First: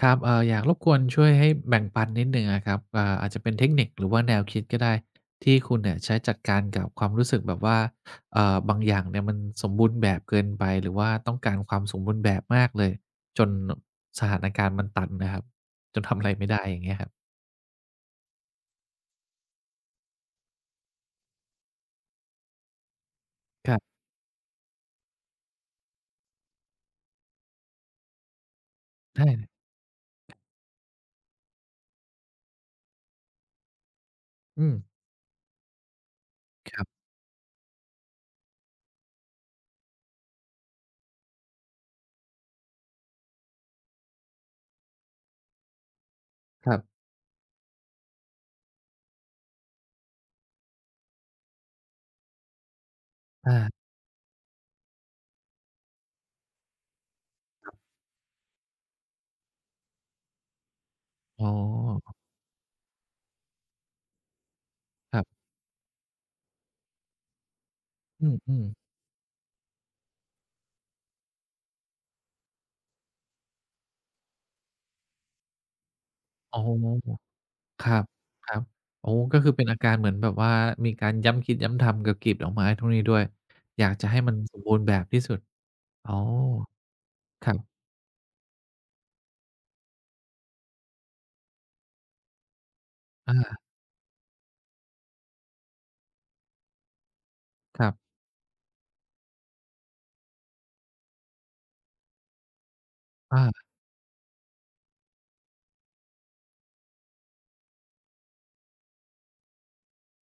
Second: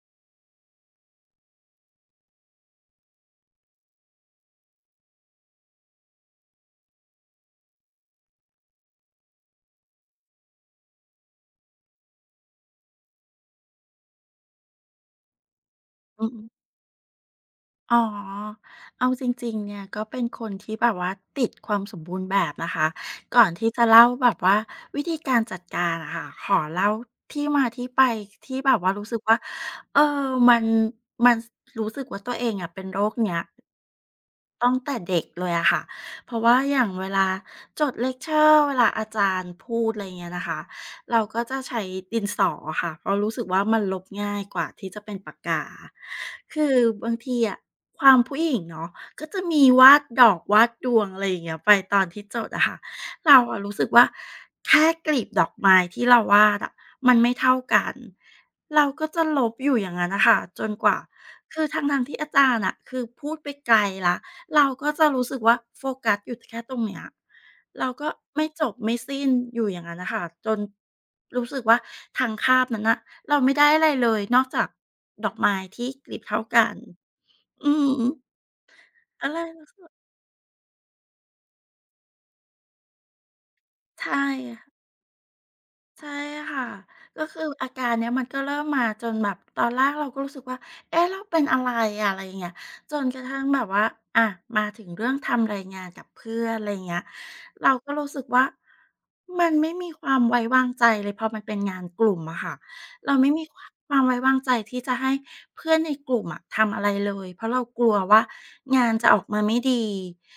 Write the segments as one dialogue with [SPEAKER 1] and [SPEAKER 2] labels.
[SPEAKER 1] ครับอยากรบกวนช่วยให้แบ่งปันนิดหนึ่งอะครับอาจจะเป็นเทคนิคหรือว่าแนวคิดก็ได้ที่คุณเนี่ยใช้จัดการกับความรู้สึกแบบว่าบางอย่างเนี่ยมันสมบูรณ์แบบเกินไปหรือว่าต้องการความสมบูรณ์แบบมากเลยจนสถานการณ์มันตันนะครับจนทำ
[SPEAKER 2] อื
[SPEAKER 1] อะไรไม่
[SPEAKER 2] ม
[SPEAKER 1] ได้อย่างเงี้ยครับ
[SPEAKER 2] อ๋อเอาจริงๆเนี่ยก็เป็นคนที่แบบว่าติดความสมบูรณ์แบบนะคะ ก่อนที่
[SPEAKER 1] ครั
[SPEAKER 2] จะ
[SPEAKER 1] บ
[SPEAKER 2] เล่าแบบว่าวิธีการจัดการอะค่ะ ขอเล่าที่มาที่ไปที่แบบว่ารู้สึก
[SPEAKER 1] ได้
[SPEAKER 2] ว่า
[SPEAKER 1] เลย
[SPEAKER 2] เออมันมันรู้สึกว่าตัวเองอะเป็นโรคเนี้ย
[SPEAKER 1] อื
[SPEAKER 2] ตั้
[SPEAKER 1] ม
[SPEAKER 2] งแต่เด็กเลยอะค่ะเพราะว่าอ
[SPEAKER 1] ครั
[SPEAKER 2] ย่างเว
[SPEAKER 1] บ
[SPEAKER 2] ลาจดเลคเชอร์เวลาอาจารย์พูดอะไรเงี้ยนะคะเราก็จะใช้ดินสออะค่ะเพราะรู้สึกว่ามันลบง่ายกว่าที่จะเป็นปากกาคื
[SPEAKER 1] ค
[SPEAKER 2] อ
[SPEAKER 1] รับ
[SPEAKER 2] บางทีอะความผู้หญิงเนาะก็จะมีวาดดอกวาดดวงอะไรอย่างเงี้ยไปตอนที่จดอะค่ะเรา
[SPEAKER 1] อา
[SPEAKER 2] อะรู้สึกว่าแค่กลีบดอกไม้ที่เราวาดอะมันไม่เท่ากัน เราก็จะลบอยู่อย่างงั้นน่ะค่ะจนกว่า
[SPEAKER 1] อ๋
[SPEAKER 2] คือทั้งๆ
[SPEAKER 1] อ
[SPEAKER 2] ที่อาจารย์น่ะคือพูดไปไกลแล้ว เราก็จะ
[SPEAKER 1] ครั
[SPEAKER 2] รู้สึก
[SPEAKER 1] บ
[SPEAKER 2] ว่าโฟกัสอยู่แค่ตรงเนี้ยเราก็
[SPEAKER 1] อื
[SPEAKER 2] ไม่จ
[SPEAKER 1] ม
[SPEAKER 2] บ
[SPEAKER 1] ๆ
[SPEAKER 2] ไม่สิ้นอยู่อย่างนั้นนะค่ะจนรู้สึกว่าทางคาบนั้นนะเราไม่ได้อะไรเลยนอกจากดอกไม้ที่กลีบเท่า
[SPEAKER 1] อ๋อ
[SPEAKER 2] กันอื
[SPEAKER 1] ครั
[SPEAKER 2] ม
[SPEAKER 1] บครับโอ้
[SPEAKER 2] อะไก
[SPEAKER 1] ก็คือเป็น
[SPEAKER 2] รู้
[SPEAKER 1] อา
[SPEAKER 2] สึ
[SPEAKER 1] กา
[SPEAKER 2] ก
[SPEAKER 1] รเหมือนแบบว่ามีการย้ำคิดย้ำทำกับกลีบดอกไม้พวกนี้ด้วยอยากจะให้
[SPEAKER 2] ใช่
[SPEAKER 1] มันสม
[SPEAKER 2] ค่ะ
[SPEAKER 1] บูรณ์แบบที่สุด
[SPEAKER 2] ใช่
[SPEAKER 1] อ๋อ
[SPEAKER 2] ค่ะ ก็คือ
[SPEAKER 1] ครั
[SPEAKER 2] อา
[SPEAKER 1] บ
[SPEAKER 2] การเนี้ยมันก็เริ่มมาจนแบบตอนแรกเราก็รู้สึกว่าเอ๊ะเราเป็นอะไรอะอะไรอย่างเงี้ยจนกระทั่งแบ
[SPEAKER 1] อา
[SPEAKER 2] บว่าอะมาถึงเรื่องทำรายงานกับเพื่อนอะไรอย่างเงี้ยเรา
[SPEAKER 1] ครั
[SPEAKER 2] ก็รู้
[SPEAKER 1] บ
[SPEAKER 2] สึกว่า มันไม่มีความไว้วางใจเลยพอมันเป็นงานกลุ่มอะค่ะเราไม่มีความ
[SPEAKER 1] อา
[SPEAKER 2] ความไว้วางใจที่จะให้เพื่อนในกลุ่มอะทำอะไรเลยเพราะเรากลัวว่างานจะออกมาไม่ดี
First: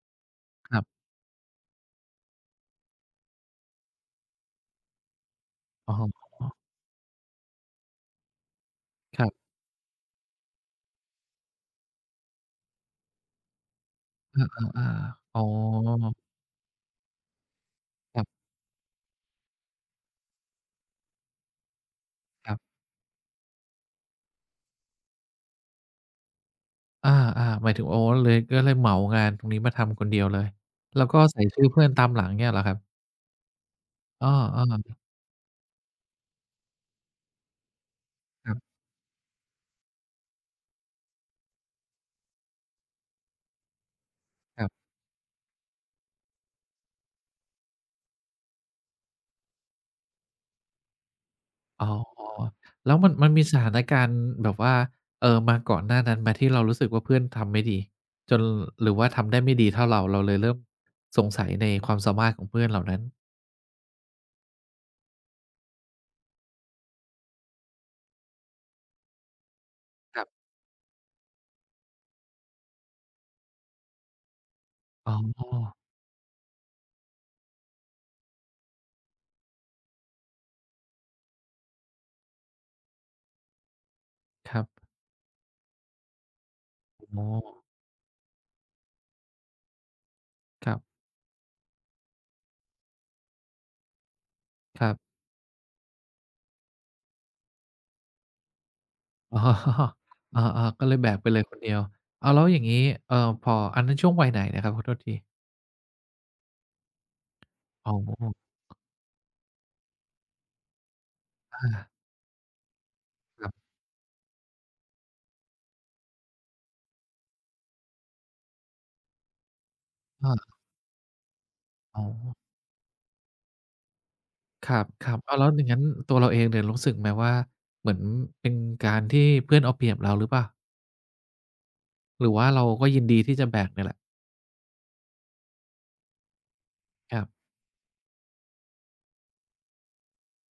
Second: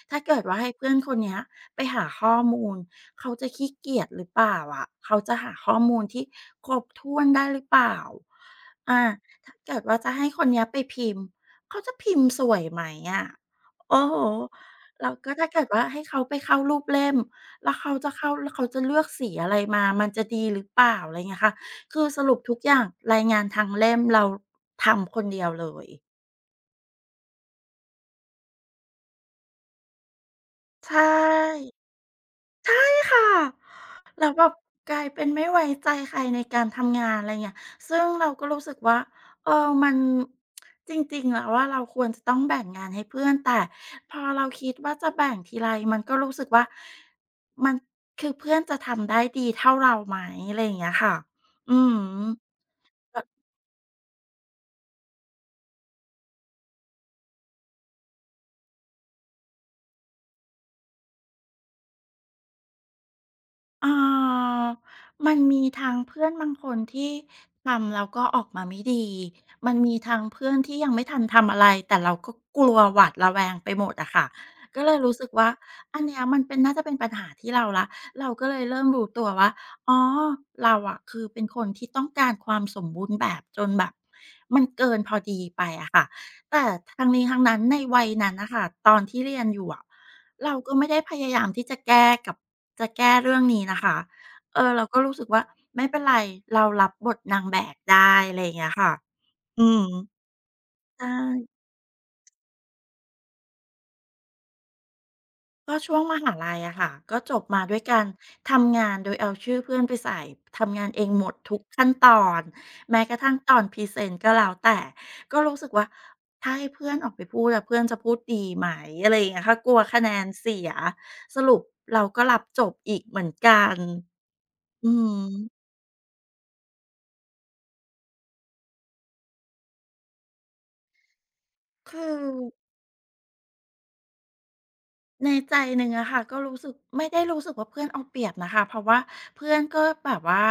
[SPEAKER 2] ถ้าเกิดว่าให้
[SPEAKER 1] ครั
[SPEAKER 2] เพื่อน
[SPEAKER 1] บ
[SPEAKER 2] คนเนี้ยไปหาข้อมูลเขาจะขี้เกียจหรือเปล่าอะเขาจะหาข้อ
[SPEAKER 1] อะ
[SPEAKER 2] มู
[SPEAKER 1] ฮ
[SPEAKER 2] ลที่
[SPEAKER 1] ะ
[SPEAKER 2] ครบถ้วนได้หรือเปล่าอา
[SPEAKER 1] ครับ
[SPEAKER 2] ถ้าเกิดว่าจะให้คนเนี้ยไปพิมพ์เขาจะพิมพ์สวยไหมอะโอ้โฮ
[SPEAKER 1] อา
[SPEAKER 2] แล้ว
[SPEAKER 1] ๆ
[SPEAKER 2] ก็
[SPEAKER 1] ๆอ๋อ
[SPEAKER 2] ถ้าเกิดว่าให้เขาไปเข้ารูปเล่มแล้วเขาจะ
[SPEAKER 1] ครั
[SPEAKER 2] เข้า
[SPEAKER 1] บ
[SPEAKER 2] แล้วเขาจะเลือกสีอะไรมามันจะดีหรือเปล่าอะไรเงี้ยค่ะคือสรุป
[SPEAKER 1] ค
[SPEAKER 2] ทุ
[SPEAKER 1] รั
[SPEAKER 2] กอ
[SPEAKER 1] บ
[SPEAKER 2] ย่างรายงานทั้งเล่มเราทำคนเดียวเลย
[SPEAKER 1] อาๆหมายถึงอ๋อเลยก็เลยเหมางานตรงนี้มาทำคนเดียวเลยแล้
[SPEAKER 2] ใช่
[SPEAKER 1] วก็ใส่ชื่อเพื่อนตามหลังเงี้ยเหรอครับ
[SPEAKER 2] ค่ะแล้
[SPEAKER 1] อ้
[SPEAKER 2] วแบบก
[SPEAKER 1] อ
[SPEAKER 2] ลายเป็นไม่ไว้ใจใครในการทำงานอะไรเงี้ยซึ่งเราก็
[SPEAKER 1] ๆครั
[SPEAKER 2] รู้สึก
[SPEAKER 1] บ
[SPEAKER 2] ว่าเออมันจริงๆแล้วว่าเราควรจะต้องแบ่งงานให้เพื่อนแต่พอเรา
[SPEAKER 1] ครั
[SPEAKER 2] คิด
[SPEAKER 1] บ
[SPEAKER 2] ว่าจะแบ่งทีไรมันก็รู้สึกว่ามันคือเพื่อนจะทำได้ดีเท่าเราไหมอะไรอย่างเงี้ยค่ะอื
[SPEAKER 1] อ๋อ
[SPEAKER 2] อฮ
[SPEAKER 1] แล้วมัน
[SPEAKER 2] ึ
[SPEAKER 1] มันมีสถานการณ์แบบว่ามาก่อนหน้านั้นไหมที่เรารู้สึกว่าเพื่อนทำไม่ดีจนหรือว่าทำได้ไม่ดีเท่าเราเราเลยเริ่มสงสัยในความสามารถของเพื่อนเหล่านั้น
[SPEAKER 2] อ่ามันมีทางเพื่อนบางคนที่ทำแล้วก็ออกมาไม่ดี มันมีทา
[SPEAKER 1] ค
[SPEAKER 2] ง
[SPEAKER 1] รั
[SPEAKER 2] เพื่
[SPEAKER 1] บ
[SPEAKER 2] อนที่ยังไม่ทันทำอะไรแต่เราก็กลัวหวาดระแวงไปหมดอะค่ะก็เลย
[SPEAKER 1] อ๋อ
[SPEAKER 2] รู้สึกว่าอันเนี้ยมันเป็นน่าจะเป็นปัญหาที่เราละเราก็เลยเริ่มรู้ตัวว่าอ๋อเราอะคือเป็นคนที่ต้องการความสมบูรณ์แบบจนแบบ
[SPEAKER 1] ค
[SPEAKER 2] มั
[SPEAKER 1] รั
[SPEAKER 2] น
[SPEAKER 1] บ
[SPEAKER 2] เกินพอดีไปอะค่ะแต่ทาง
[SPEAKER 1] อ๋
[SPEAKER 2] นี้
[SPEAKER 1] อ
[SPEAKER 2] ทางนั้นในวัยนั้นนะคะตอนที่เรียนอยู่อะ เรา
[SPEAKER 1] ค
[SPEAKER 2] ก็
[SPEAKER 1] รั
[SPEAKER 2] ไม่ได้
[SPEAKER 1] บ
[SPEAKER 2] พยายามที่จะแก้กับจะแก้เรื่องนี้นะคะเออ
[SPEAKER 1] ค
[SPEAKER 2] เรา
[SPEAKER 1] รั
[SPEAKER 2] ก็รู้
[SPEAKER 1] บ
[SPEAKER 2] สึกว่าไม่เป็นไรเรารับบทนางแบกได้อะไรอย่างเงี้ยค่ะอืม
[SPEAKER 1] อ๋ออาๆก็เลย
[SPEAKER 2] ใช่
[SPEAKER 1] แบกไปเลยคนเดียวอ้าวแล้วอย่างงี้เอ่อพออันนั้นช่วงวัยไหนนะครับขอโทษที
[SPEAKER 2] ก็ช่วงมหาลัยอะค่ะก็จบมาด้วย
[SPEAKER 1] อ๋
[SPEAKER 2] การ
[SPEAKER 1] อ
[SPEAKER 2] ทำงานโดยเอาชื่อเพื่อนไปใส่ทำงานเองหมดทุกขั้น
[SPEAKER 1] อา
[SPEAKER 2] ตอนแม้กระทั่ง
[SPEAKER 1] ครั
[SPEAKER 2] ตอน
[SPEAKER 1] บ
[SPEAKER 2] พรีเซนต์ก็แล้วแต่ก็รู้สึกว่าถ้าให้เพื่อนออกไปพูดอะเพื่อนจะพูดดีไหมอะไรอย่างเงี้ยค่ะกลัวคะแนน
[SPEAKER 1] อา
[SPEAKER 2] เสียสรุป
[SPEAKER 1] อ๋
[SPEAKER 2] เรา
[SPEAKER 1] อ
[SPEAKER 2] ก็รับจบอีกเหมือนกัน
[SPEAKER 1] คร
[SPEAKER 2] อื
[SPEAKER 1] ับๆอ้า
[SPEAKER 2] ม
[SPEAKER 1] วแล้วอย่างงั้นตัวเราเองเนี่ยรู้สึกไหมว่าเหมือนเป็นการที่เพื่อนเอาเปรียบเราหรือเปล่า
[SPEAKER 2] คือ
[SPEAKER 1] หรือว่าเราก็ยินดีที่จะแบกเนี่ยแหละ
[SPEAKER 2] ในใจหนึ่งอะค่ะก็รู้สึกไม่
[SPEAKER 1] ค
[SPEAKER 2] ได้
[SPEAKER 1] รั
[SPEAKER 2] รู้
[SPEAKER 1] บ
[SPEAKER 2] สึกว่าเพื่อนเอาเปรียบนะคะเพราะว่าเพื่อนก็แบบว่า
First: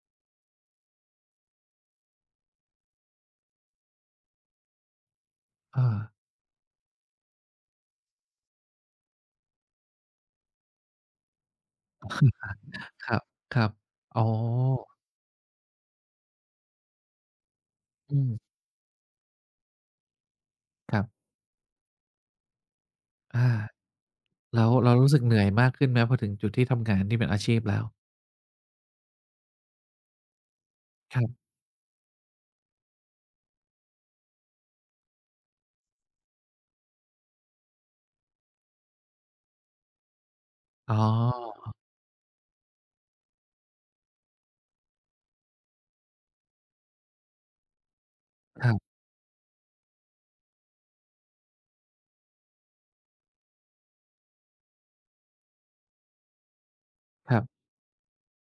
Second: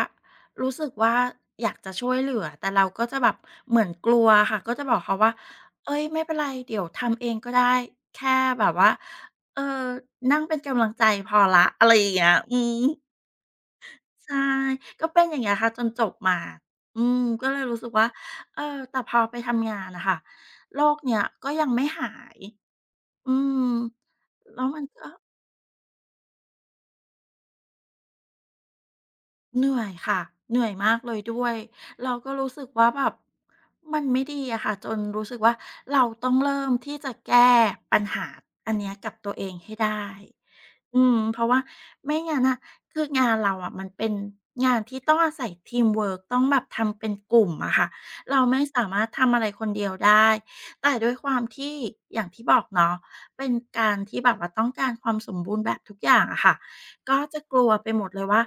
[SPEAKER 2] รู้สึกว่าอยากจะช่วยเหลือแต่เราก็จะแบบเหมือนกลัวค่ะก็จะบอกเขาว่า
[SPEAKER 1] อา
[SPEAKER 2] เอ้ยไม่เป็นไรเดี๋ยวทำเองก็ได้แค่แบบว่าเออนั่งเป็นกำลังใจพอละอะไรอย่างเงี้ยอืม
[SPEAKER 1] ครับๆอ๋
[SPEAKER 2] ใช่
[SPEAKER 1] อ
[SPEAKER 2] ก็เป็นอย่างเงี้ยค่ะจนจบมาอืมก็เลยรู้สึกว่า
[SPEAKER 1] อืม
[SPEAKER 2] เออแต่พอไปทำงานนะคะโร
[SPEAKER 1] ค
[SPEAKER 2] ค
[SPEAKER 1] รั
[SPEAKER 2] เนี้ย
[SPEAKER 1] บ
[SPEAKER 2] ก็ยังไม่หาย อื
[SPEAKER 1] อา
[SPEAKER 2] มแล้
[SPEAKER 1] แล้
[SPEAKER 2] ว
[SPEAKER 1] ว
[SPEAKER 2] มันก็
[SPEAKER 1] รู้สึกเหนื่อยมากขึ้นไหมพอถึงจุดที่ทำงานที่เป็นอาชีพแล้ว
[SPEAKER 2] เหนื่อยค่ะเหนื่อยมากเล
[SPEAKER 1] ค
[SPEAKER 2] ย
[SPEAKER 1] รั
[SPEAKER 2] ด้
[SPEAKER 1] บ
[SPEAKER 2] วยเราก็รู้สึกว่าแบบมันไม่ดีอะค่ะจนรู้สึกว่าเราต้องเริ่มที่จะแก้ปัญหาอันเนี้ยกับตัวเองให้ได้
[SPEAKER 1] อ๋
[SPEAKER 2] อืมเพราะว่า
[SPEAKER 1] อ
[SPEAKER 2] ไม่งั้นน่ะคืองานเราอะมันเป็นงานที่ต้องอาศัยทีมเวิร์กต้องแบบทำเป็นกลุ่มอะค่ะเราไม่
[SPEAKER 1] ครั
[SPEAKER 2] สา
[SPEAKER 1] บ
[SPEAKER 2] มารถทำอะไรคนเดียวได้แต่ด้วยความที่อย่างที่บอกเนาะเป็นการที่แบบว่าต้องการความสมบูรณ์แบบทุกอย่างอะค่ะก็
[SPEAKER 1] ค
[SPEAKER 2] จะ
[SPEAKER 1] รั
[SPEAKER 2] ก
[SPEAKER 1] บ
[SPEAKER 2] ลัวไปหมดเลยว่า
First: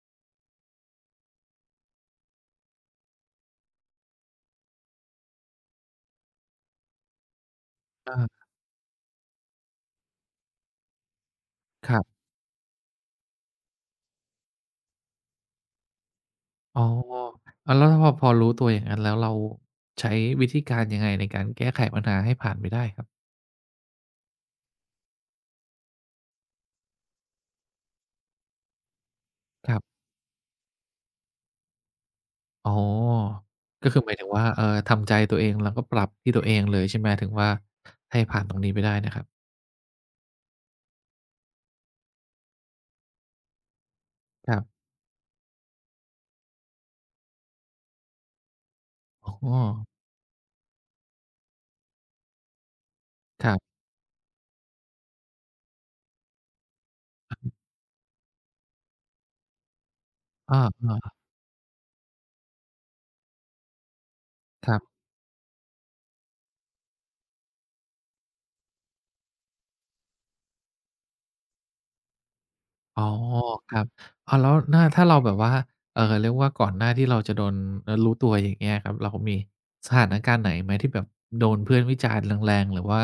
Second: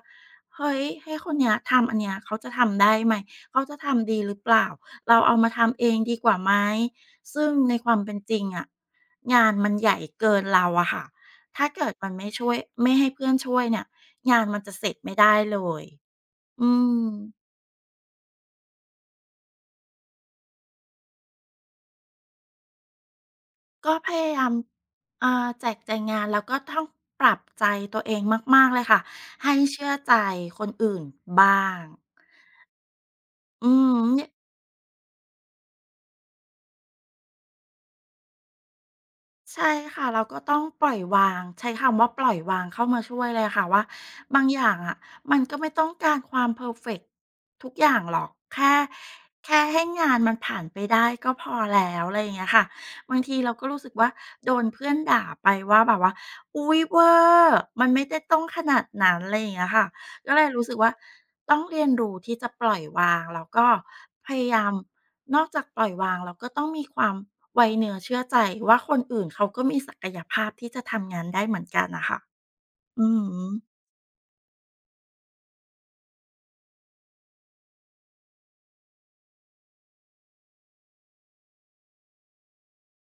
[SPEAKER 2] เฮ้ยให้คนเนี้ยทำอันเนี้ยเขาจะทำได้ไหมเขาจะทำดีหรือเปล่าเราเอามาทำเองดีกว่าไหมซึ่งในความเป็
[SPEAKER 1] อา
[SPEAKER 2] นจริงอะงานมันใหญ่เกินเราอะค่ะ ถ้าเกิ
[SPEAKER 1] ค
[SPEAKER 2] ด
[SPEAKER 1] รั
[SPEAKER 2] มัน
[SPEAKER 1] บ
[SPEAKER 2] ไม่ช่วยไม่ให้เพื่อนช่วยเนี่ยงานมันจะเสร็จไม่ได้เลย อื
[SPEAKER 1] อ๋อ
[SPEAKER 2] ม
[SPEAKER 1] อ้าวแล้วพอรู้ตัวอย่างงั้นแล้วเราใช้วิธีการยังไงในการแก้ไขปัญหาให้ผ่านไปได้ครับ
[SPEAKER 2] ก็พยายามอ่าแจกแจงงานแล้วก็ต้องปรับใจตัวเองมากๆเลยค่ะให้
[SPEAKER 1] ครั
[SPEAKER 2] เชื่อ
[SPEAKER 1] บ
[SPEAKER 2] ใจคนอื่นบ้าง
[SPEAKER 1] อ๋อ
[SPEAKER 2] อื
[SPEAKER 1] ก็คือห
[SPEAKER 2] ม
[SPEAKER 1] มายถึงว่าทำใจตัวเองแล้วก็ปรับที่ตัวเองเลยใช่ไหมถึงว่าให้ผ่านตรงนี้ไปได้นะครับ
[SPEAKER 2] ใช่ค่ะเราก็ต้องปล่อยวางใช้คำว่าปล่อยวางเข้ามาช่วยเลยค่ะว่าบาง
[SPEAKER 1] ค
[SPEAKER 2] อ
[SPEAKER 1] รับ
[SPEAKER 2] ย่างอะมันก็ไม่ต้องการความเพอร์เฟกต์ทุกอย่างหรอกแค่
[SPEAKER 1] อ๋อ
[SPEAKER 2] ให้งานมันผ่านไปได้ก็พอแล้วอะไรอย่างเงี้ยค่ะบางที
[SPEAKER 1] ค
[SPEAKER 2] เรา
[SPEAKER 1] รั
[SPEAKER 2] ก็
[SPEAKER 1] บ
[SPEAKER 2] รู้สึกว่าโดนเพื่อนด่าไปว่าแบบว่าอุ๊ยเวอร์มันไม่ได้ต้องขนาดนั้นอะไรอย่างเงี้ยค่ะก็เลย
[SPEAKER 1] อา
[SPEAKER 2] รู้สึกว่าต้องเรียนรู้ที่จะปล่อยวางแล้วก็พยายา
[SPEAKER 1] ๆค
[SPEAKER 2] ม
[SPEAKER 1] รับ
[SPEAKER 2] นอกจากปล่อยวางเราก็ต้องมีความ ไว้เนื้อเชื่อใจว่าคนอื่นเขาก็มีศักยภาพที่จะทำงานได้เหมือนกันนะคะ
[SPEAKER 1] อ๋อ
[SPEAKER 2] อืม
[SPEAKER 1] ครับอ้าวแล้วน่าถ้าเราแบบว่าเรียกว่าก่อนหน้าที่เราจะโดนรู้ตัวอย่างเงี้ยครับเรามีสถานการณ์ไหนไหมที่แบบโดนเพื่อนวิจารณ์แรงๆหรือว่า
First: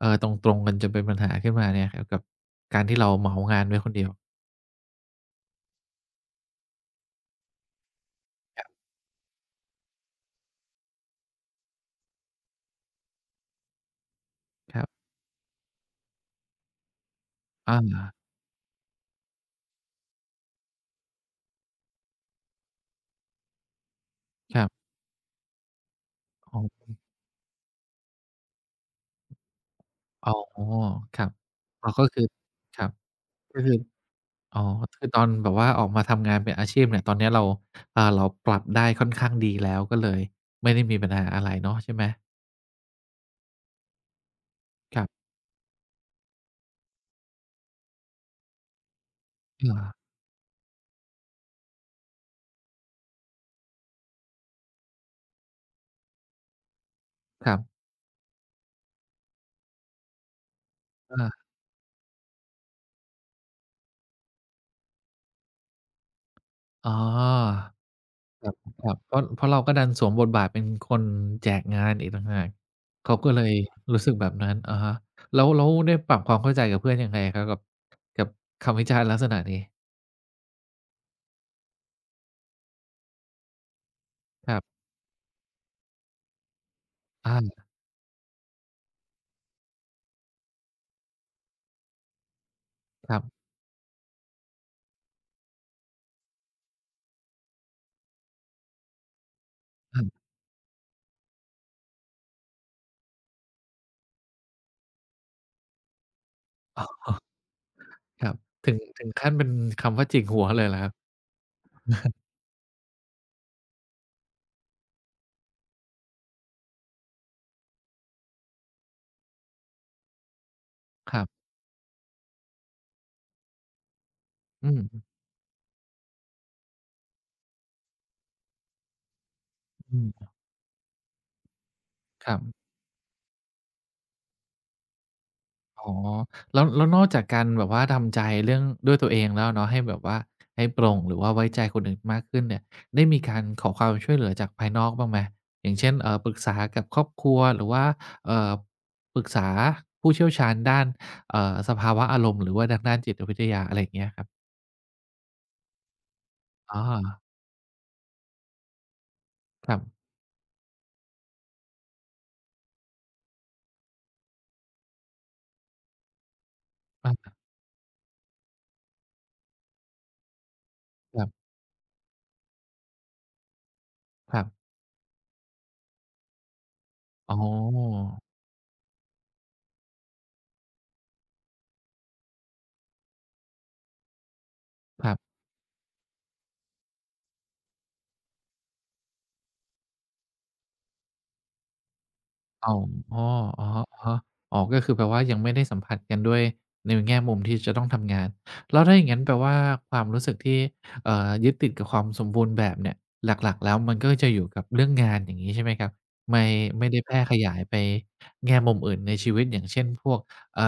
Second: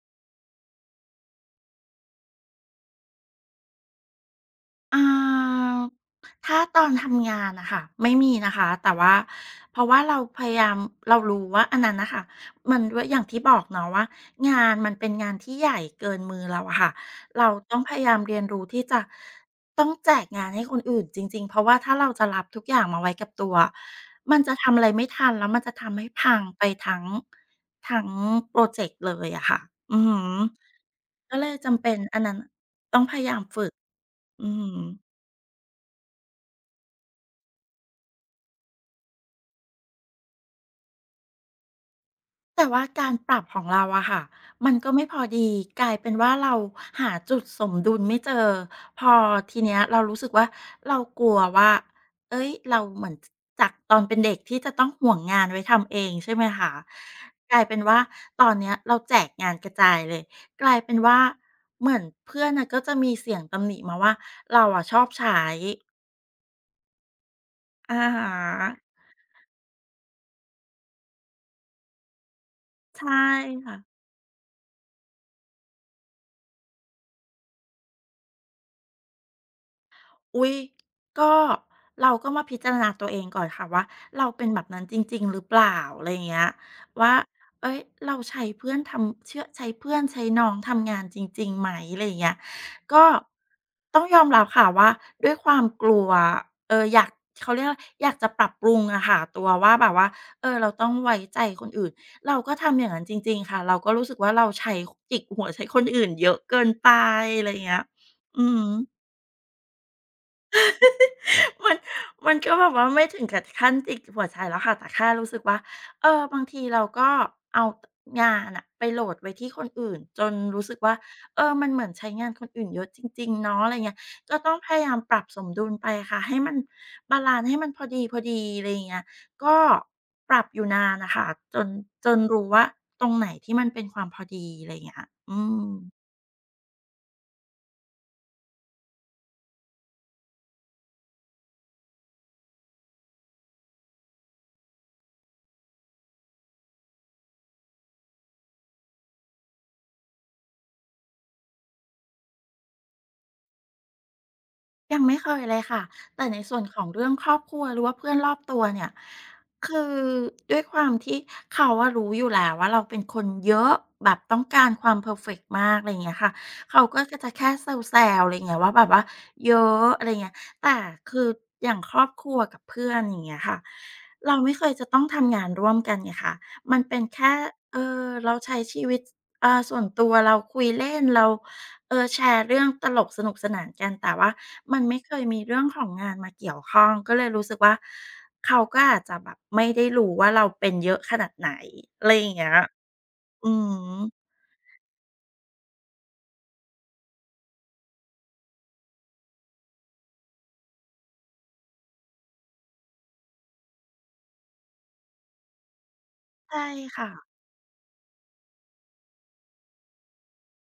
[SPEAKER 1] ตรงๆกันจนเป็นปัญหาขึ้นมาเนี่ยครับกับการที่เราเหมางานไว้คนเดียว
[SPEAKER 2] อ่าถ้าตอนทำงานน่ะค่ะไม่มีนะ
[SPEAKER 1] ครั
[SPEAKER 2] คะ
[SPEAKER 1] บ
[SPEAKER 2] แต่ว่าเพราะว่าเราพยายามเรารู้ว่าอันนั้นน่ะค่ะมันด้วยอย่างที่บอกเนาะว่างาน
[SPEAKER 1] ครั
[SPEAKER 2] มัน
[SPEAKER 1] บ
[SPEAKER 2] เป็นงานที่ใหญ่เกินมือเราอะค่ะเราต้องพยา
[SPEAKER 1] อา
[SPEAKER 2] ยามเรียนรู้ที่จะต้องแจกงานให้คนอื่นจริงๆเพราะว่าถ้าเราจะรับทุกอย่างมาไว้กับตัวมันจะ
[SPEAKER 1] ครั
[SPEAKER 2] ทำอะ
[SPEAKER 1] บ
[SPEAKER 2] ไรไม่ทันแล้วมันจะทำให้พัง
[SPEAKER 1] อ๋
[SPEAKER 2] ไป
[SPEAKER 1] อ
[SPEAKER 2] ทั้งพรอเจกต์เลยอะค่ะอือฮึ
[SPEAKER 1] อ๋อครับ
[SPEAKER 2] ก็เลยจำ
[SPEAKER 1] อ๋อ
[SPEAKER 2] เป็น
[SPEAKER 1] ก็
[SPEAKER 2] อั
[SPEAKER 1] คื
[SPEAKER 2] น
[SPEAKER 1] อ
[SPEAKER 2] นั้น
[SPEAKER 1] ครับ
[SPEAKER 2] ต้องพยายาม
[SPEAKER 1] ก็
[SPEAKER 2] ฝึก
[SPEAKER 1] คือ
[SPEAKER 2] อือ
[SPEAKER 1] อ๋อ
[SPEAKER 2] ฮึ
[SPEAKER 1] คือตอนแบบว่าออกมาทำงานเป็นอาชีพเนี่ยตอนเนี้ยเราเราปรับได้ค่อนข้างดีแล้วก็เลยไม่ได้มีปัญหาอะไรเนาะใช่ไหม
[SPEAKER 2] แต่ว่าการปรับของเราอะค่ะมันก็
[SPEAKER 1] ค
[SPEAKER 2] ไม่
[SPEAKER 1] รั
[SPEAKER 2] พอ
[SPEAKER 1] บ
[SPEAKER 2] ดีกลายเป็นว่าเราหาจุดสมดุลไม่เจอพอที
[SPEAKER 1] เหร
[SPEAKER 2] เนี้ย
[SPEAKER 1] อ
[SPEAKER 2] เรารู้สึกว่าเรากลัวว่าเอ้ยเราเหมือนจจากตอนเป็นเด็กที่จะต้องห่วงงานไว้ทำเองใช่ไหมคะ
[SPEAKER 1] ค
[SPEAKER 2] ก
[SPEAKER 1] รั
[SPEAKER 2] ลายเป็น
[SPEAKER 1] บ
[SPEAKER 2] ว่าตอนเนี้ยเราแจกงานกระจายเลยกลายเป็นว่า
[SPEAKER 1] อา
[SPEAKER 2] เหมือนเพื่อนน่ะก็จะมีเสียงตำหนิมาว่าเราฉาย
[SPEAKER 1] อ๋อ
[SPEAKER 2] อะฮะ
[SPEAKER 1] ครับครับเพราะเราก็ดันสวมบทบาทเป็นคนแจกงานอีกต่างหาก
[SPEAKER 2] ใช่
[SPEAKER 1] เขาก็เลย
[SPEAKER 2] ค่ะ
[SPEAKER 1] รู้สึกแบบนั้นอะฮะแล้วได้ปรับความเข้าใจกับเพื่อนยังไงครับกับกับคำวิจารณ์ลักษณะนี้
[SPEAKER 2] อุ๊ยก็เราก็มาพิจารณาตัวเองก่อนค่ะว่าเราเป็น
[SPEAKER 1] ค
[SPEAKER 2] แบ
[SPEAKER 1] รั
[SPEAKER 2] บนั้
[SPEAKER 1] บ
[SPEAKER 2] นจริงๆหรือเปล่าอะไรอย่างเงี้ยว่า
[SPEAKER 1] อา
[SPEAKER 2] เฮ้ยเราใช้เพื่อนใช้น้องทำงานจริงๆไหมอะไรอย่างเงี้ยก็
[SPEAKER 1] ครับ
[SPEAKER 2] ต้องยอมรับค่ะว่าด้วยความกลัวอยากเขาเรียกว่าอยากจะปรับปรุงอะค่ะตัวว่าแบบ
[SPEAKER 1] อา
[SPEAKER 2] ว่าเออเราต้องไว้ใจคนอื่นเราก็ทำอย่างนั้นจริงๆค่ะเราก็รู้สึกว่าเราใช้จิกหัวใช้คนอื่นเยอะเกิน
[SPEAKER 1] อ๋
[SPEAKER 2] ไป
[SPEAKER 1] อ
[SPEAKER 2] อะไรอย่างเงี้ย
[SPEAKER 1] ครับ
[SPEAKER 2] อือฮึ
[SPEAKER 1] ถึงขั้นเป็นคำว่าจิกหัวเลยเหรอครับ
[SPEAKER 2] มันมันก็แบบว่าไม่ถึงกับขั้นจิกหัวใจแล้วค่ะแต่แค่รู้สึกว่าเออบางทีเราก็เอางานอะไปโหลดไว้ที่คนอื่นจนรู้สึกว่า
[SPEAKER 1] ครั
[SPEAKER 2] เอ
[SPEAKER 1] บ
[SPEAKER 2] อมันเหมือนใช้งานคนอื่นเยอะจริงๆเนาะอะไรเงี้ยก็ต้อง
[SPEAKER 1] อื
[SPEAKER 2] พยายาม
[SPEAKER 1] ม
[SPEAKER 2] ปรับสมดุลไปค่ะให้มันบาลันซ์ให้มันพอดีๆอะไรเงี้ยก็
[SPEAKER 1] อืม
[SPEAKER 2] ปรับอยู่นานน่ะค่ะจนจน
[SPEAKER 1] ครั
[SPEAKER 2] รู้ว่า
[SPEAKER 1] บ
[SPEAKER 2] ตรงไหนที่มันเป็นความพอดีอะไรเงี้ยอืม
[SPEAKER 1] อ๋อแล้วนอกจากการแบบว่าทำใจเรื่องด้วยตัวเองแล้วเนาะให้แบบว่าให้ปลงหรือว่าไว้ใจคนอื่นมากขึ้นเนี่ยได้มีการขอความช่วยเหลือจากภายนอกบ้างไหมอย่างเช่นปรึกษากับครอบครัวหรือว่าเอ่อปรึกษาผู้เชี่ยวชาญด้านสภาวะอารมณ์หรือว่าทางด้านจิตวิทยาอะไรอย่างเงี้ยครับ
[SPEAKER 2] ยังไม่เคยเลยค่ะแต่ในส่วนข
[SPEAKER 1] อ๋อ
[SPEAKER 2] องเรื่องครอบครัวหรือว่าเพื่อนรอบตัวเนี่ย
[SPEAKER 1] ครั
[SPEAKER 2] คือ
[SPEAKER 1] บ
[SPEAKER 2] ด้วยความที่เขาอะรู้อยู่แล้วว่าเราเป็นคนเยอะแบบต้องการความเพอร์เฟกต์มากอะไรอย่างเงี้ยค่ะเขาก็
[SPEAKER 1] อา
[SPEAKER 2] ก็
[SPEAKER 1] ค
[SPEAKER 2] จะ
[SPEAKER 1] รับ
[SPEAKER 2] แค่แซวๆอะไรอย่างเงี้ยว่าแบบว่าเยอะอะไรอย่างเงี้ยแต่คืออย่างครอบครัวกับเพื่อนอย่างเงี้ยค่ะเรา
[SPEAKER 1] ครั
[SPEAKER 2] ไม่เค
[SPEAKER 1] บ
[SPEAKER 2] ยจะต้องทำงานร่วมกันไงคะมันเป็นแค่
[SPEAKER 1] อ๋อ
[SPEAKER 2] เราใช้ชีวิตส่วนตัวเราคุยเล่นเราแชร์เรื่องตลกสนุกสนานกันแต่ว่า มันไม่
[SPEAKER 1] ค
[SPEAKER 2] เค
[SPEAKER 1] รั
[SPEAKER 2] ย
[SPEAKER 1] บ
[SPEAKER 2] มีเรื่องของงานมาเกี่ยวข้องก็เลยรู้สึกว่าเขาก็อาจจะแบบไม่ได้รู้ว่าเราเป็นเยอะขนาดไหนอะไรอย่างเงี้ย
[SPEAKER 1] อ๋อ
[SPEAKER 2] อื
[SPEAKER 1] อะฮะ
[SPEAKER 2] ม
[SPEAKER 1] อะฮะอ๋อก็คือแปลว่ายังไม่ได้สัมผัสกันด้วยในแง่มุมที่จะต้องทำงานแล้วถ้าอย่างงั้นแปลว่าความรู้สึกที่ยึดติดกับความสมบูรณ์แบบเนี่ยหลักๆแล้วมันก็จะอยู่กับเรื่องงานอย่างงี้ใช่ไหมครับไม่
[SPEAKER 2] ใช่
[SPEAKER 1] ได้
[SPEAKER 2] ค่ะ
[SPEAKER 1] แพร่ขยายไปแง่มุมอื่นในชีวิตอย่างเช่นพวกเอ่อ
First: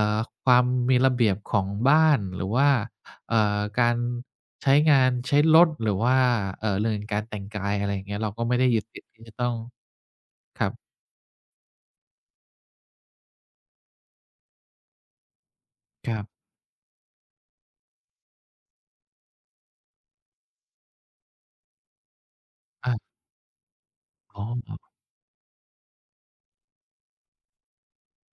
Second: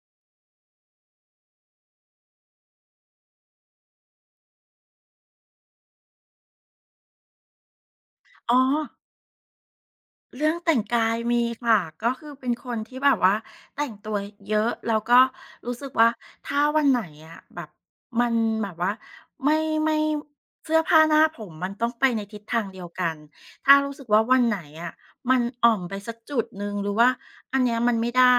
[SPEAKER 1] ความมีระเบียบของบ้านหรือว่าเอ่อการใช้งานใช้รถหรือว่าเรื่องการแต่งกายอะไรอย่างเงี้ยเราก็
[SPEAKER 2] อ๋
[SPEAKER 1] ไม่
[SPEAKER 2] อ
[SPEAKER 1] ได้ยึดติดที่จะต้อง
[SPEAKER 2] เรื่อง
[SPEAKER 1] ครั
[SPEAKER 2] แต่ง
[SPEAKER 1] บ
[SPEAKER 2] กายมีค่ะก็คือเป็นคนที่แบบว่าแต่งตัวเยอะแล้วก็รู้สึกว่า
[SPEAKER 1] ครับ
[SPEAKER 2] ถ้าวันไหนอะแบบมันแบบว่าไม่ไม่เสื้อผ้าหน้าผมมันต้องไปในทิศทางเดียวกั
[SPEAKER 1] อา
[SPEAKER 2] นถ้ารู้สึกว่าวั
[SPEAKER 1] อ๋
[SPEAKER 2] นไหน
[SPEAKER 1] อ
[SPEAKER 2] อะมันอ่อมไปสักจุดหนึ่งหรือว่าอันเนี้ยมันไม่ได้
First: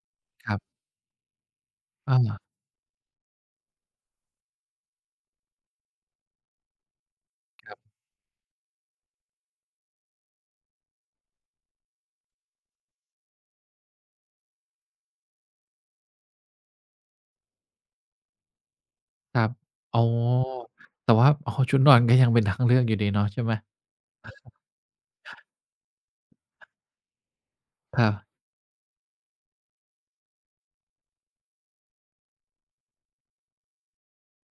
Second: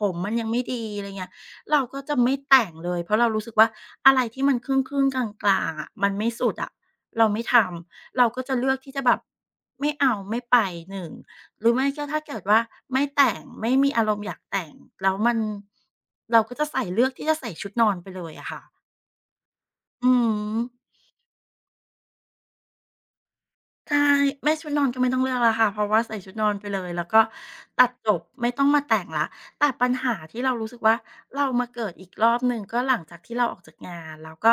[SPEAKER 2] ผมมันยัง
[SPEAKER 1] ครั
[SPEAKER 2] ไม่
[SPEAKER 1] บ
[SPEAKER 2] ดีอะไรเงี้ยเราก็จะไม่
[SPEAKER 1] อา
[SPEAKER 2] แต่งเลยเพราะเรารู้สึกว่าอะไรที่มันครึ่งๆกลางๆอะมันไม่สุดอะเราไม่ท
[SPEAKER 1] ครับ
[SPEAKER 2] ำเราก็จะเลือกที่จะแบบไม่เอาไม่ไปหนึ่ง หรือไม่ก็ถ้าเกิดว่าไม่แต่งไม่มีอารมณ์อยากแต่งแล้วมันเราก็จะใส่เลือกที่จะใส่ชุดนอนไปเลยอะค่ะ
[SPEAKER 1] ครับอ๋อ
[SPEAKER 2] อือ
[SPEAKER 1] แต่ว่าอ๋อชุดนอนก็ยังเป็นทางเลือกอยู่ดีเนาะใช่ไหม
[SPEAKER 2] ใช่ไม่ชุดนอนก็ไม่ต้องเลือกแล้วค่ะเพราะว่าใส่ชุดนอนไปเลยแล้วก็ตัด
[SPEAKER 1] ค
[SPEAKER 2] จ
[SPEAKER 1] รับ
[SPEAKER 2] บไม่ต้องมาแต่งแล้วแต่ปัญหาที่เรารู้สึกว่าเรามาเกิดอีกรอบหนึ่งก็หลังจากที่เราออกจากงานแล้วก็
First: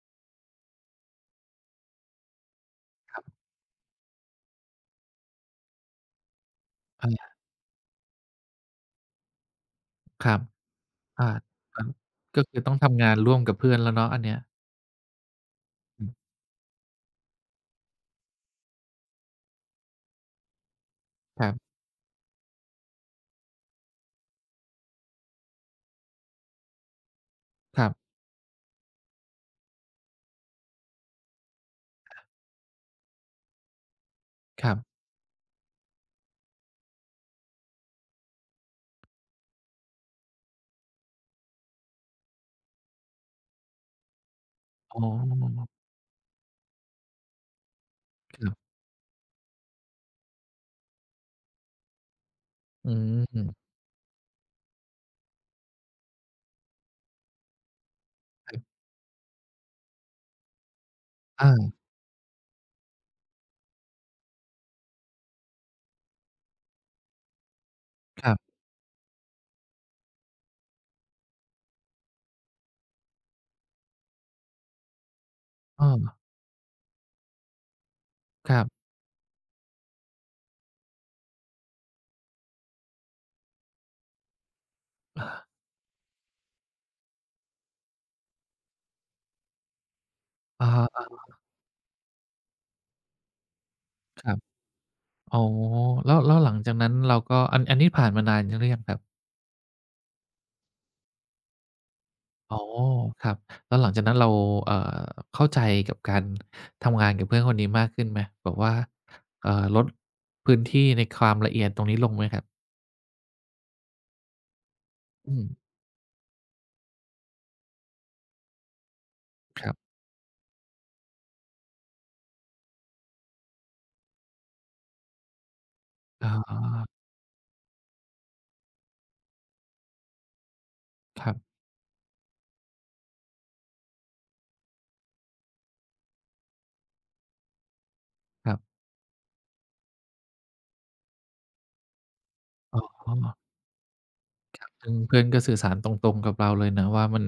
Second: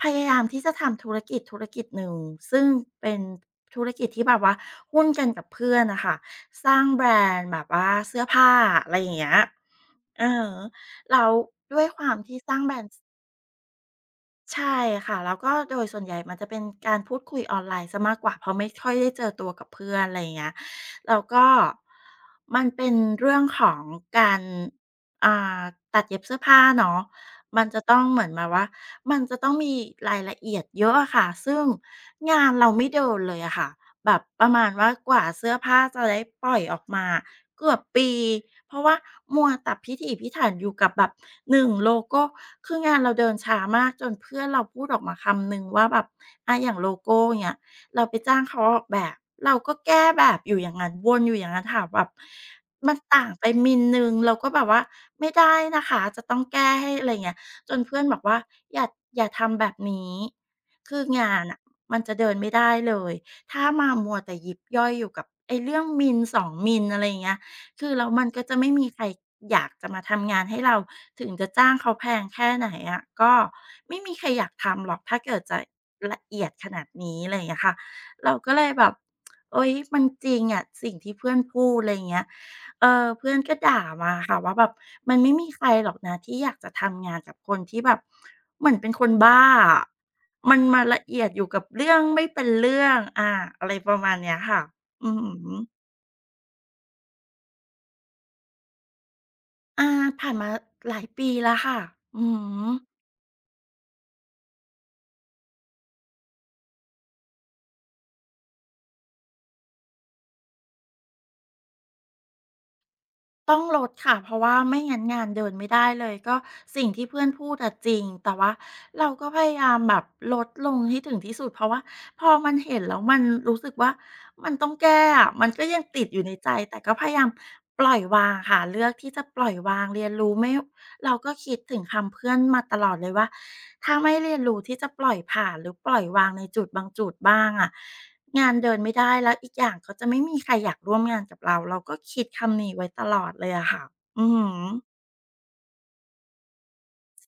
[SPEAKER 2] พยายามที่จะทำธุรกิจหนึ่งซึ่งเป็
[SPEAKER 1] ค
[SPEAKER 2] น
[SPEAKER 1] รับ
[SPEAKER 2] ธุรกิจที่แบบว่าหุ้นกันกับเพื่อนน่ะค่ะสร้างแบร
[SPEAKER 1] อา
[SPEAKER 2] นด์แบบว่าเสื้อผ้าอะไรอย่างเงี้ยออ
[SPEAKER 1] ครับ
[SPEAKER 2] ฮะแล้ว
[SPEAKER 1] อาครับก็คือต้องทำงานร่วมกับเพื่อนแล้วเนาะอันเนี้ย
[SPEAKER 2] ใช่ค่ะแล้วก็โดยส่วน
[SPEAKER 1] อื
[SPEAKER 2] ให
[SPEAKER 1] ม
[SPEAKER 2] ญ่มันจะเป็นการพูดคุยออนไลน์เสียมากกว่าเพราะไม่ค่อยได้เจอตัวกับเพื่อนอะไรอย่างเงี้ยแล้วก็
[SPEAKER 1] ครับ
[SPEAKER 2] มันเป็นเรื่องของการอ่าตัดเย็บเสื้อผ้าเนาะมันจะ
[SPEAKER 1] ครั
[SPEAKER 2] ต้อง
[SPEAKER 1] บ
[SPEAKER 2] เหมือนแบบว่ามันจะต้องมีรายละเอียดเยอะอะค่ะซึ่งงานเราไม่เดินเลยอะค่ะ แบบประมา
[SPEAKER 1] ค
[SPEAKER 2] ณ
[SPEAKER 1] รับ
[SPEAKER 2] ว่ากว่าเสื้อผ้าจะได้ปล่อยออกมาเกือบปีเพราะว่ามัวแต่พิถีพิถันอยู่กับแบบหนึ่งโลโกคืองานเราเดินช้ามากจนเพื่อนเราพูดอ
[SPEAKER 1] อ๋
[SPEAKER 2] อ
[SPEAKER 1] อ
[SPEAKER 2] กมาคำหนึ่งว่าแบบอาอย่างโลโก้เนี่ยเราไป
[SPEAKER 1] ค
[SPEAKER 2] จ้าง
[SPEAKER 1] รั
[SPEAKER 2] เขา
[SPEAKER 1] บ
[SPEAKER 2] ออกแบบเราก็แก้แบบอยู่อย่างนั้นวนอยู่อย่างนั้นถามแบบ
[SPEAKER 1] อื
[SPEAKER 2] มันต่างไป
[SPEAKER 1] ม
[SPEAKER 2] มิลหนึ่งเราก็แบบว่าไม่ได้นะคะจะต้องแก้ให้อะไรเงี้ยจนเพื่อนบอกว่า
[SPEAKER 1] ครับ
[SPEAKER 2] อย่าอย่าทำแบบนี้คืองาน
[SPEAKER 1] อา
[SPEAKER 2] อ่ะมันจะเดินไม่ได้เลย ถ้ามามัวแต่ยิบย่อยอยู่กับไอ้เรื่องมิล2มิลอะไรอย่างเงี้ยคือแล้ว
[SPEAKER 1] ค
[SPEAKER 2] มัน
[SPEAKER 1] รั
[SPEAKER 2] ก็
[SPEAKER 1] บ
[SPEAKER 2] จะไม่มีใครอยากจะมาทำงานให้เราถึงจะจ้างเขาแพงแค่ไหนอะก็ไม่มีใครอยากทำหรอกถ้าเกิดจะ
[SPEAKER 1] อ้อ
[SPEAKER 2] ละเอียดขนาดนี้อะไรอย่างเงี้ยค่ะเราก็
[SPEAKER 1] ครั
[SPEAKER 2] เลย
[SPEAKER 1] บ
[SPEAKER 2] แบบเฮ้ยมันจริงอะสิ่งที่เพื่อนพูดอะไรอย่างเงี้ยเออเพื่อนก็ด่ามาค่ะว่าแบบมันไม่มีใครหรอกนะที่อยากจะทำงานกับคนที่แบบเหมือนเป็นคนบ้าอะ มัน
[SPEAKER 1] อะ
[SPEAKER 2] มาละ
[SPEAKER 1] ฮะ
[SPEAKER 2] เอียดอยู่กับเรื่องไม่เป็นเรื่องอาอะไรประมาณ
[SPEAKER 1] ครั
[SPEAKER 2] เนี้ย
[SPEAKER 1] บ
[SPEAKER 2] ค่ะ อือฮึ
[SPEAKER 1] อ๋อแล้วหลังจากนั้นเราก็อันนี้ผ่านมานานยังหรือยังครับ
[SPEAKER 2] อาผ่านมาหลายปีแล้วค่ะอือ
[SPEAKER 1] อ๋อ
[SPEAKER 2] ฮึ
[SPEAKER 1] ครับ แล้วหลังจากนั้นเราเอ่อเข้าใจกับการทำงานกับเพื่อนคนนี้มากขึ้นไหมแบบว่าลดพื้นที่ในความละเอียดตรงนี้ลงไหมครับ
[SPEAKER 2] ต้องลดค่ะเพราะว่าไม่งั้นงาน
[SPEAKER 1] อืม
[SPEAKER 2] เดินไม่ได้เลยก็สิ่งที่เพื่อนพูดอะจริงแต่ว่าเราก็พยา
[SPEAKER 1] ค
[SPEAKER 2] ยา
[SPEAKER 1] รั
[SPEAKER 2] ม
[SPEAKER 1] บ
[SPEAKER 2] แบบลดลงให้ถึงที่สุดเพราะว่าพอมันเห็นแล้วมันรู้สึกว่ามันต้องแก้อะมันก็ยังติดอยู่
[SPEAKER 1] อ๋
[SPEAKER 2] ในใจแต่ก็
[SPEAKER 1] อ
[SPEAKER 2] พยายามปล่อยวางค่ะเลือกที่จะปล่อยวางเรียนรู้ไม่ เรา
[SPEAKER 1] ค
[SPEAKER 2] ก็
[SPEAKER 1] ร
[SPEAKER 2] คิดถึงคำเพื่อนมาตลอดเลยว่าถ้าไม่เรียนรู้ที่จะปล่อยผ่านหรือปล่อยวางในจุดบางจุดบ้างอะงาน
[SPEAKER 1] ับๆ
[SPEAKER 2] เดินไม่ได้แล้วอีกอย่างก็จะไม่มีใครอยากร่วมงานกับเราเราก็คิดคำนี้
[SPEAKER 1] อ๋
[SPEAKER 2] ไว้
[SPEAKER 1] อ
[SPEAKER 2] ตลอดเลยอะค่ะอือหือ
[SPEAKER 1] ซึ่งเพื่อนก็สื่อสารตรงๆกับเราเลยนะว่ามัน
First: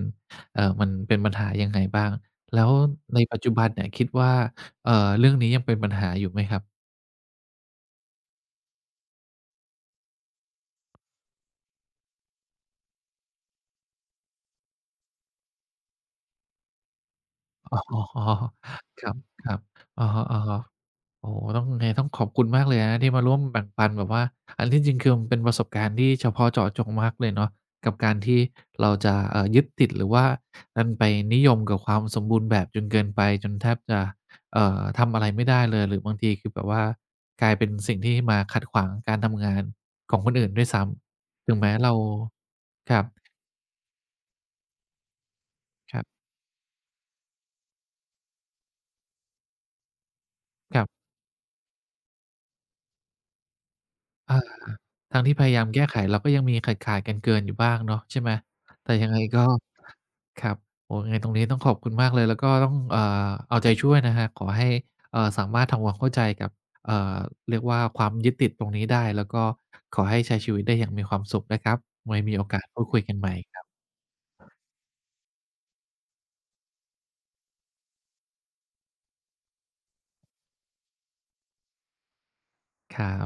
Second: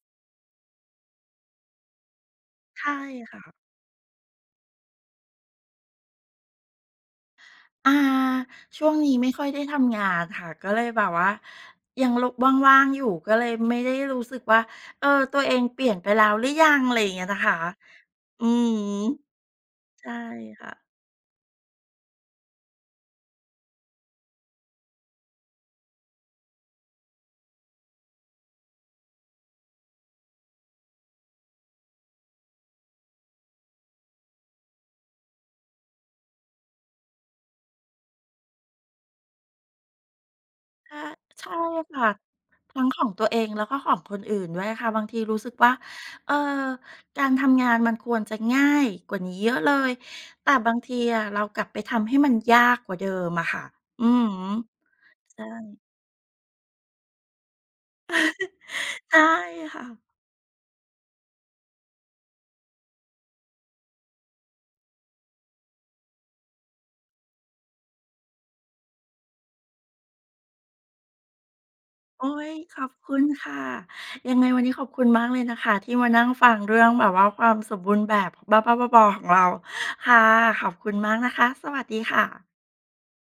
[SPEAKER 1] มันเป็นปัญหายังไงบ้างแล้ว
[SPEAKER 2] ใช่
[SPEAKER 1] ในปัจ
[SPEAKER 2] ค่ะ
[SPEAKER 1] จุบันเนี่ยคิดว่าเอ่อเรื่องนี้ยังเป็นปัญหาอยู่ไหมครับ
[SPEAKER 2] อ่าช่วงนี้ไม่ค่อยได้ทำงานค่ะก็เลยแบบว่ายังลุกว่างๆอยู่ก็เลยไม่ได้รู้สึกว่าเออตัวเองเปลี่ยนไปแล้วหรือยังอะไรอย่างเงี้ยนะคะ
[SPEAKER 1] อ๋อ
[SPEAKER 2] อืม
[SPEAKER 1] ครับๆอะ
[SPEAKER 2] ใช่
[SPEAKER 1] ฮะ
[SPEAKER 2] ค่ะ
[SPEAKER 1] ๆ โอ้โฮต้องไงต้องขอบคุณมากเลยนะที่มาร่วมแบ่งปันแบบว่าอันที่จริงคือมันเป็นประสบการณ์ที่เฉพาะเจาะจงมากเลยเนาะกับการที่เราจะยึดติดหรือว่าดันไปนิยมกับความสมบูรณ์แบบจนเกินไปจนแทบจะทำอะไรไม่ได้เลย หรือบางทีคือแบบว่ากลายเป็นสิ่งที่มาขัดขวางการทำงาน ของคนอื่นด้วยซ้
[SPEAKER 2] ใช่
[SPEAKER 1] ำ
[SPEAKER 2] ใช่
[SPEAKER 1] ถึงแม้เรา
[SPEAKER 2] ค่ะทั้ง
[SPEAKER 1] ค
[SPEAKER 2] ข
[SPEAKER 1] รั
[SPEAKER 2] อ
[SPEAKER 1] บ
[SPEAKER 2] งตัวเองแล้วก็ของคนอื่นด้วยค่ะบางทีรู้สึกว่า
[SPEAKER 1] ครับ
[SPEAKER 2] เออการทำงานมันควรจะง่ายกว่านี้เยอะเลยแต่บาง
[SPEAKER 1] ครั
[SPEAKER 2] ที
[SPEAKER 1] บ
[SPEAKER 2] อะเรากลับไปทำให้มันยากกว่าเดิมอะค่ะอือ
[SPEAKER 1] อา
[SPEAKER 2] ฮึ
[SPEAKER 1] ทางที่พ
[SPEAKER 2] ใช่
[SPEAKER 1] ยายามแก้ไขเราก็ยังมีขาดๆกันเกินอยู่บ้างเนาะใช่ไหมแต่ยังไง
[SPEAKER 2] ใช่
[SPEAKER 1] ก็
[SPEAKER 2] ค่ะ
[SPEAKER 1] ครับโอ้โฮยังไงตรงนี้ต้องขอบคุณมากเลยแล้วก็ต้องเอาใจช่วยนะครับขอให้สามารถทำความเข้าใจกับเอ่อเรียกว่าความยึดติดตรงนี้ได้แล้วก็ขอให้ใช้ชีวิตได้อย่างมีความสุขนะครับไว้
[SPEAKER 2] โอ๊
[SPEAKER 1] มีโอ
[SPEAKER 2] ย
[SPEAKER 1] กาส
[SPEAKER 2] ข
[SPEAKER 1] พู
[SPEAKER 2] อ
[SPEAKER 1] ด
[SPEAKER 2] บ
[SPEAKER 1] คุยกั
[SPEAKER 2] คุ
[SPEAKER 1] น
[SPEAKER 2] ณ
[SPEAKER 1] ใหม่ครั
[SPEAKER 2] ค่ะ
[SPEAKER 1] บ
[SPEAKER 2] ยังไงวันนี้ขอบคุณมากเลยนะคะที่มานั่งฟังเรื่องแบบว่าความสมบูรณ์แบบบ้าๆบอๆของเราค่ะขอบคุณมากนะคะสวัสดีค่ะ
[SPEAKER 1] ครับ